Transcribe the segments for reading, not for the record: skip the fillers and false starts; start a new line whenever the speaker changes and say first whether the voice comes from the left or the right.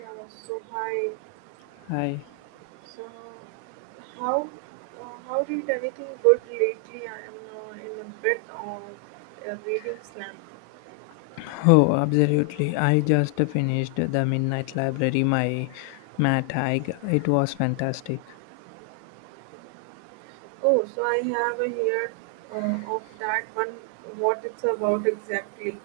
right: Yeah. So hi.
left: Hi.
right: So how uh, how did anything good lately? I am in a bit of a reading slump.
left: Oh, absolutely. I just finished The Midnight Library by Matt Haig. It was fantastic.
right: Oh, so I have a heard of that one. What it's about exactly?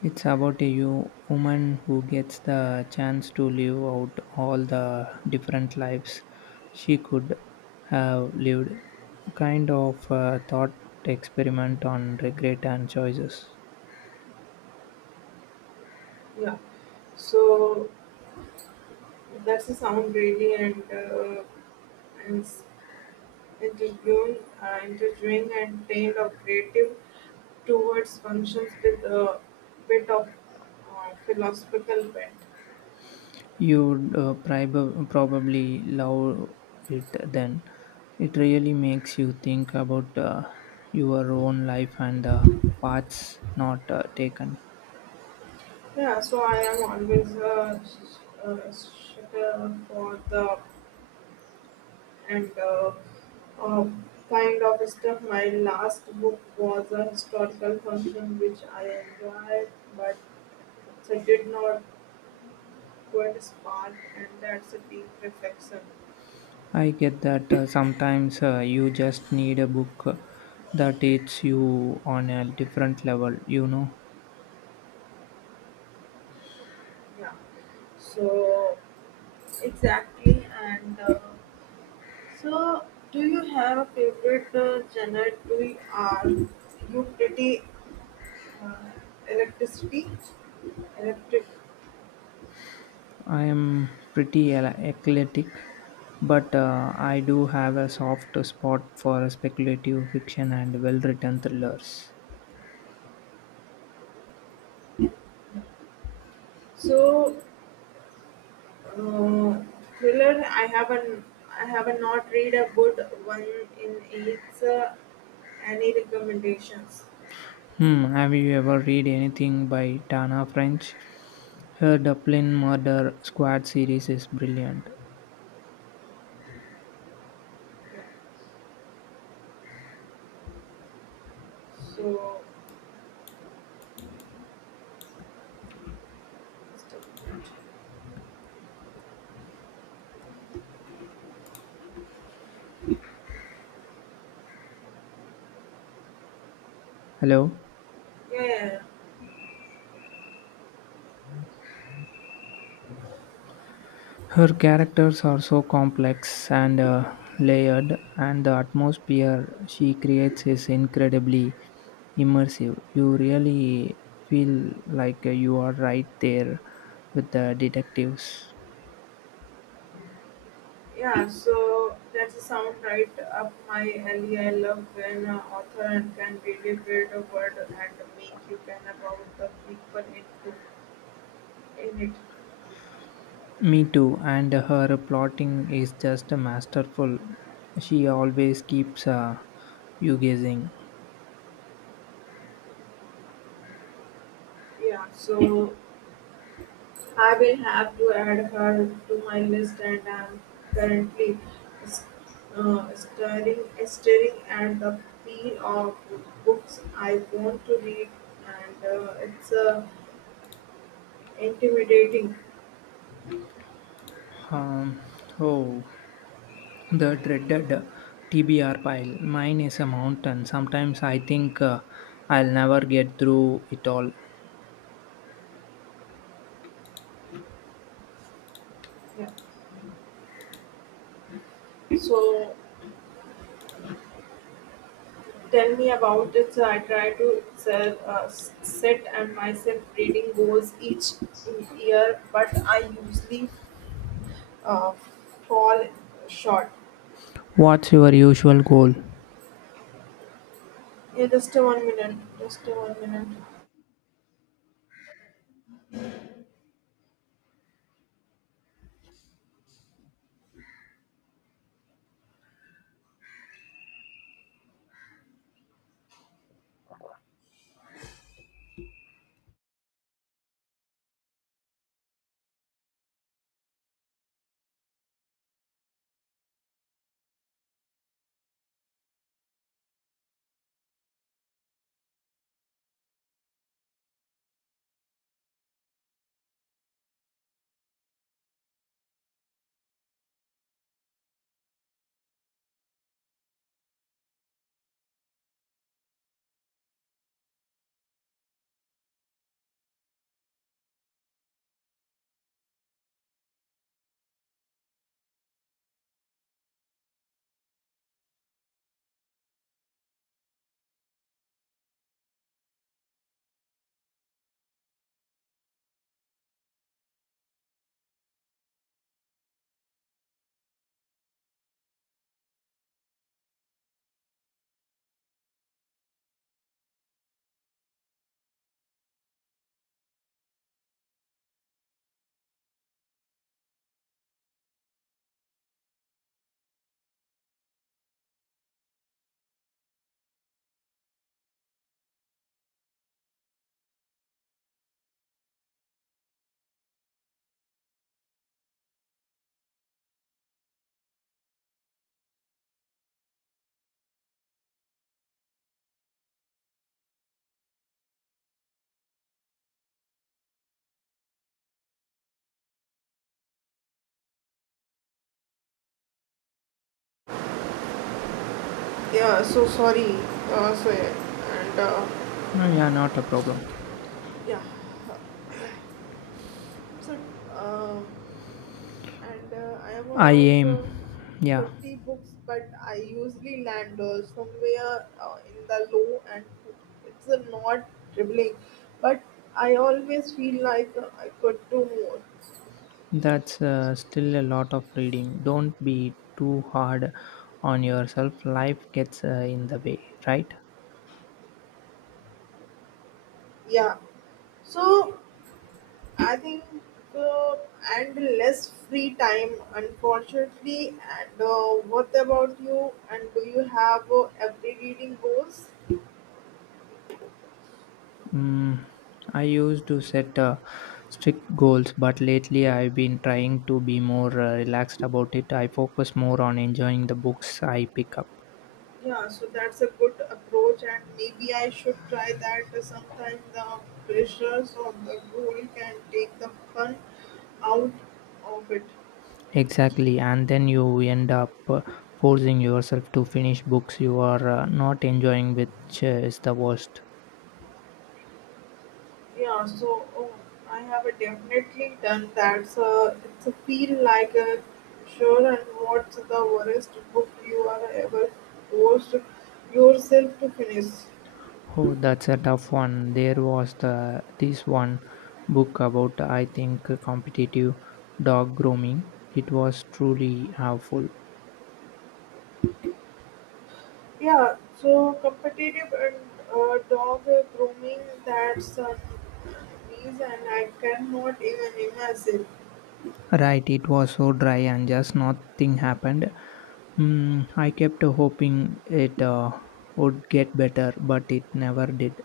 left: It's about a woman who gets the chance to live out all the different lives she could have lived. Kind of a thought experiment on regret and choices.
right: Yeah. So that's a sound really and interviewing and trained operative towards functions with a bit of philosophical bent.
left: You would probably love it then. It really makes you think about your own life and the paths not taken.
right: Yeah, so I am always a sucker for the and uh, kind of stuff. My last book was a historical function which I enjoyed, but it did not quite spark, and that's a deep reflection.
left: I get that sometimes you just need a book that hits you on a different level.
right: Yeah, so exactly. So, do you have a favorite genre? Do you, are you pretty uh, electricity? Electric.
left: I am pretty eclectic, but I do have a soft spot for speculative fiction and well written thrillers.
right: So, uh, thriller. I have not read a good one in its any recommendations.
left: Hmm, have you ever read anything by Tana French? Her Dublin Murder Squad series is brilliant.
right: Yeah. So
left: Hello.
right: yeah, yeah,
left: Her characters are so complex and layered, and the atmosphere she creates is incredibly immersive. You really feel like you are right there with the detectives.
right: yeah. So that's a sound right up my alley. I love when author and can really build a world and make you can about the people into in it.
left: Me too, and her plotting is just masterful. She always keeps you guessing.
right: Yeah. Yeah. So I will have to add her to my list, and I'm currently s- uh, staring, staring at the pile of books I want to read, and it's intimidating.
left: Um, oh, the dreaded TBR pile. Mine is a mountain. Sometimes I think I'll never get through it all.
right: Yeah. So tell me about it. So I try to sell, uh, s- set and myself reading goals each year, but I usually uh, fall short.
left: What's your usual goal?
right: Yeah, just a 1 minute. Just a 1 minute. Yeah, so sorry. So yeah, and
left: Oh, yeah, not a problem.
right: yeah, so um, and I have
left: I
right: around
left: aim. Yeah,
right: 50 books, but I usually land somewhere in the low, and it's not dribbling, but I always feel like I could do more.
left: that's still a lot of reading. Don't be too hard on yourself. Life gets in the way, right?
right: Yeah, so I think uh, and less free time, unfortunately. And what about you? And do you have every reading goals?
left: Mm, I used to set strict goals, but lately I've been trying to be more relaxed about it. I focus more on enjoying the books I pick up.
right: Yeah, so that's a good approach, and maybe I should try that. Sometimes the pressures of the goal can take the fun out of it.
left: Exactly, and then you end up forcing yourself to finish books you are not enjoying, which is the worst.
right: Yeah, so oh, I have definitely done that. So it's a feel like a sure. And what's the worst book you are ever forced yourself to finish?
left: Oh, that's a tough one. There was the this one book about I think competitive dog grooming. It was truly helpful.
right: Yeah, so competitive and dog grooming, that's a reason I cannot even imagine.
left: Right, it was so dry and just nothing happened. Mm, I kept hoping it would get better, but it never did.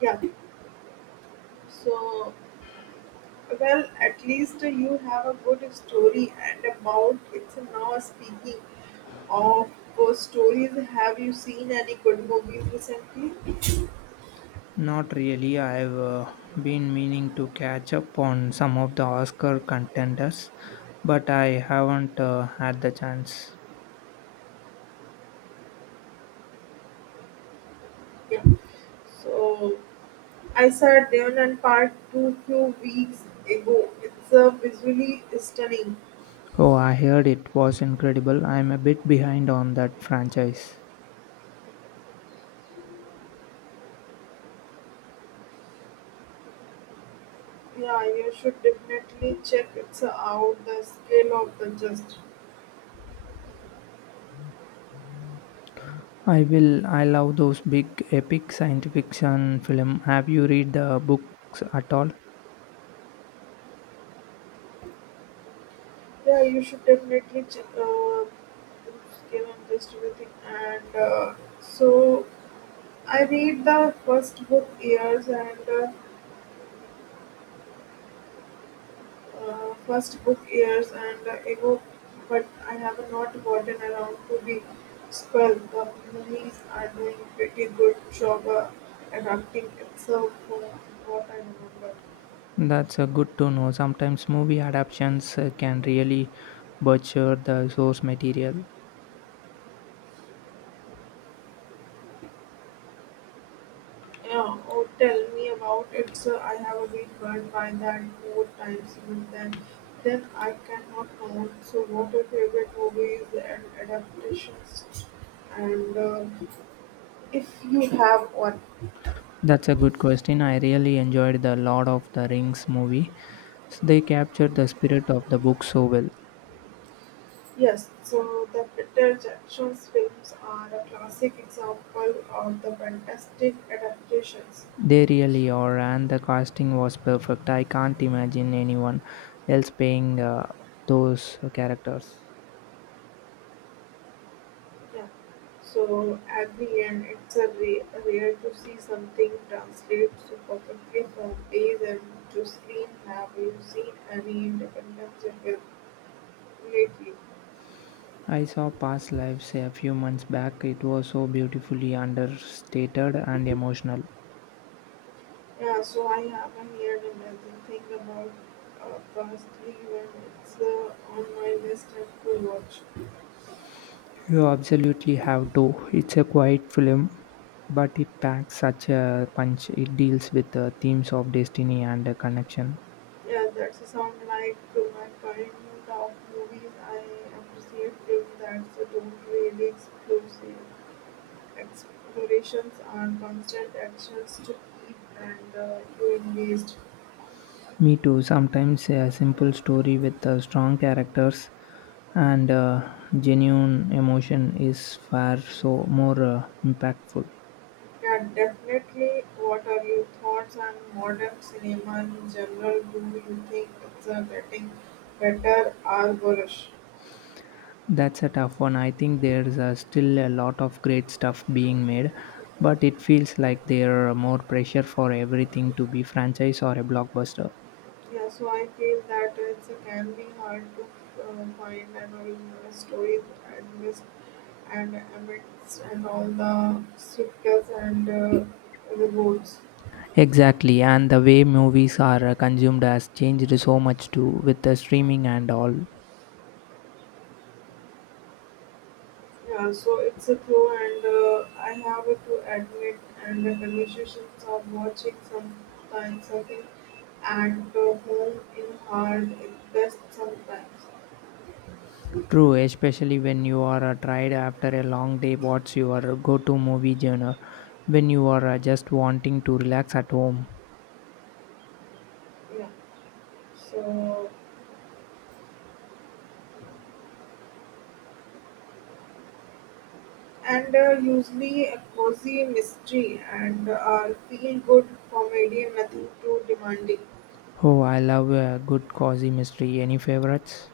right: Yeah, so well, at least you have a good story and about it's now speaking of ghost stories. Have you seen any good movies recently?
left: Not really. I've been meaning to catch up on some of the Oscar contenders, but I haven't had the chance.
right: Yeah, so I saw Demon and Part 2 few weeks ago. It's visually stunning.
left: Oh, I heard it was incredible. I'm a bit behind on that franchise.
right: Yeah, you should definitely check it's out the scale of the just.
left: I will. I love those big epic science fiction film. Have you read the books at all?
right: Yeah, you should definitely check the scale and just everything. And so I read the first book years and ago, but I have not gotten around to the spell. The movies are doing pretty good job adapting itself from what I remember.
left: That's a good to know. Sometimes movie adaptations can really butcher the source material.
right: Yeah, oh, tell me about it, sir. I have been burned by that more times even than then I cannot count. So, what your favorite movies and adaptations? And if you have one,
left: That's a good question. I really enjoyed the Lord of the Rings movie. They captured the spirit of the book so well.
right: yes. So, the Peter Jackson's films are a classic example of the fantastic adaptations.
left: They really are, and the casting was perfect. I can't imagine anyone else playing those characters.
right: Yeah. So at the end, it's a rare, rare to see something translate so perfectly from plays and to screen. Have you seen any independent film lately?
left: I saw Past Lives a few months back. It was so beautifully understated and emotional.
right: Yeah, so I haven't heard another thing about Fast 3 when it's on my list and to watch.
left: You absolutely have to. It's a quiet film, but it packs such a punch. It deals with the themes of destiny and connection.
right: Yeah, that's a sound like to my kind of movies. I appreciate films that's don't really explosive. Explorations and constant actions to keep and you engaged.
left: Me too. Sometimes a simple story with strong characters and genuine emotion is far so more impactful.
right: Yeah, definitely. What are your thoughts on modern cinema in general? Do you think it's getting better or worse?
left: That's a tough one. I think there's still a lot of great stuff being made, but it feels like there are more pressure for everything to be franchise or a blockbuster.
right: Yeah, so I feel that it's, it can be hard to find an original story amidst amidst and all the sequels and reboots.
left: Exactly, and the way movies are consumed has changed so much too with the streaming and all.
right: Yeah, so it's a clue, and I have to admit, and the conversations of watching sometimes something at home in hard it best sometimes.
left: True, especially when you are tired after a long day, what's your go to movie genre when you are just wanting to relax at home?
right: Yeah, so and usually a cozy mystery and feel good comedy, nothing too demanding.
left: Oh, I love a good cozy mystery. Any favorites?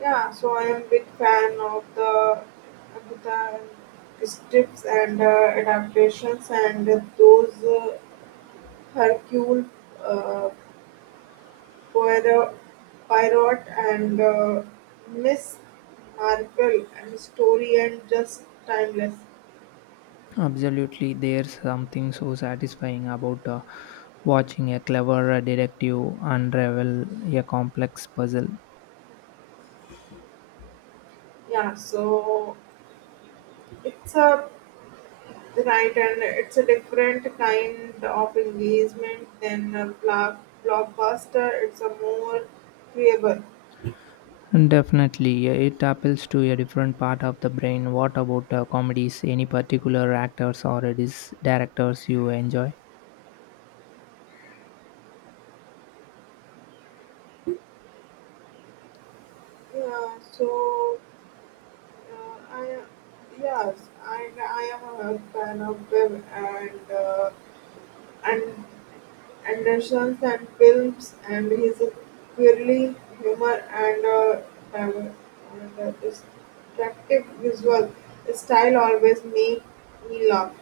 right: Yeah, so I am big fan of the Agatha Christie's and adaptations and those. Hercule uh, Poirot Poirot and Miss Marple, and story and just timeless.
left: Absolutely, there's something so satisfying about watching a clever detective unravel a complex puzzle.
right: Yeah, so it's a right, and it's a different kind of engagement than a blockbuster. It's a more viewable.
left: Definitely, it appeals to a different part of the brain. What about comedies? Any particular actors or directors you enjoy?
right: Yeah, so I yes, I am a fan of them and. And Anderson's and films, and his quirky humor and diver- and a distinctive visual style always make me laugh.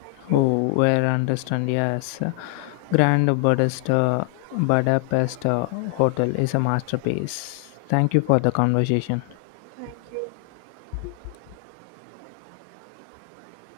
right: Thank you.
left: Oh, where understand? Yes, Grand Budapest, uh, Budapest Hotel is a masterpiece. Thank you
right: Yeah.
left: for the conversation.
right: Thank you.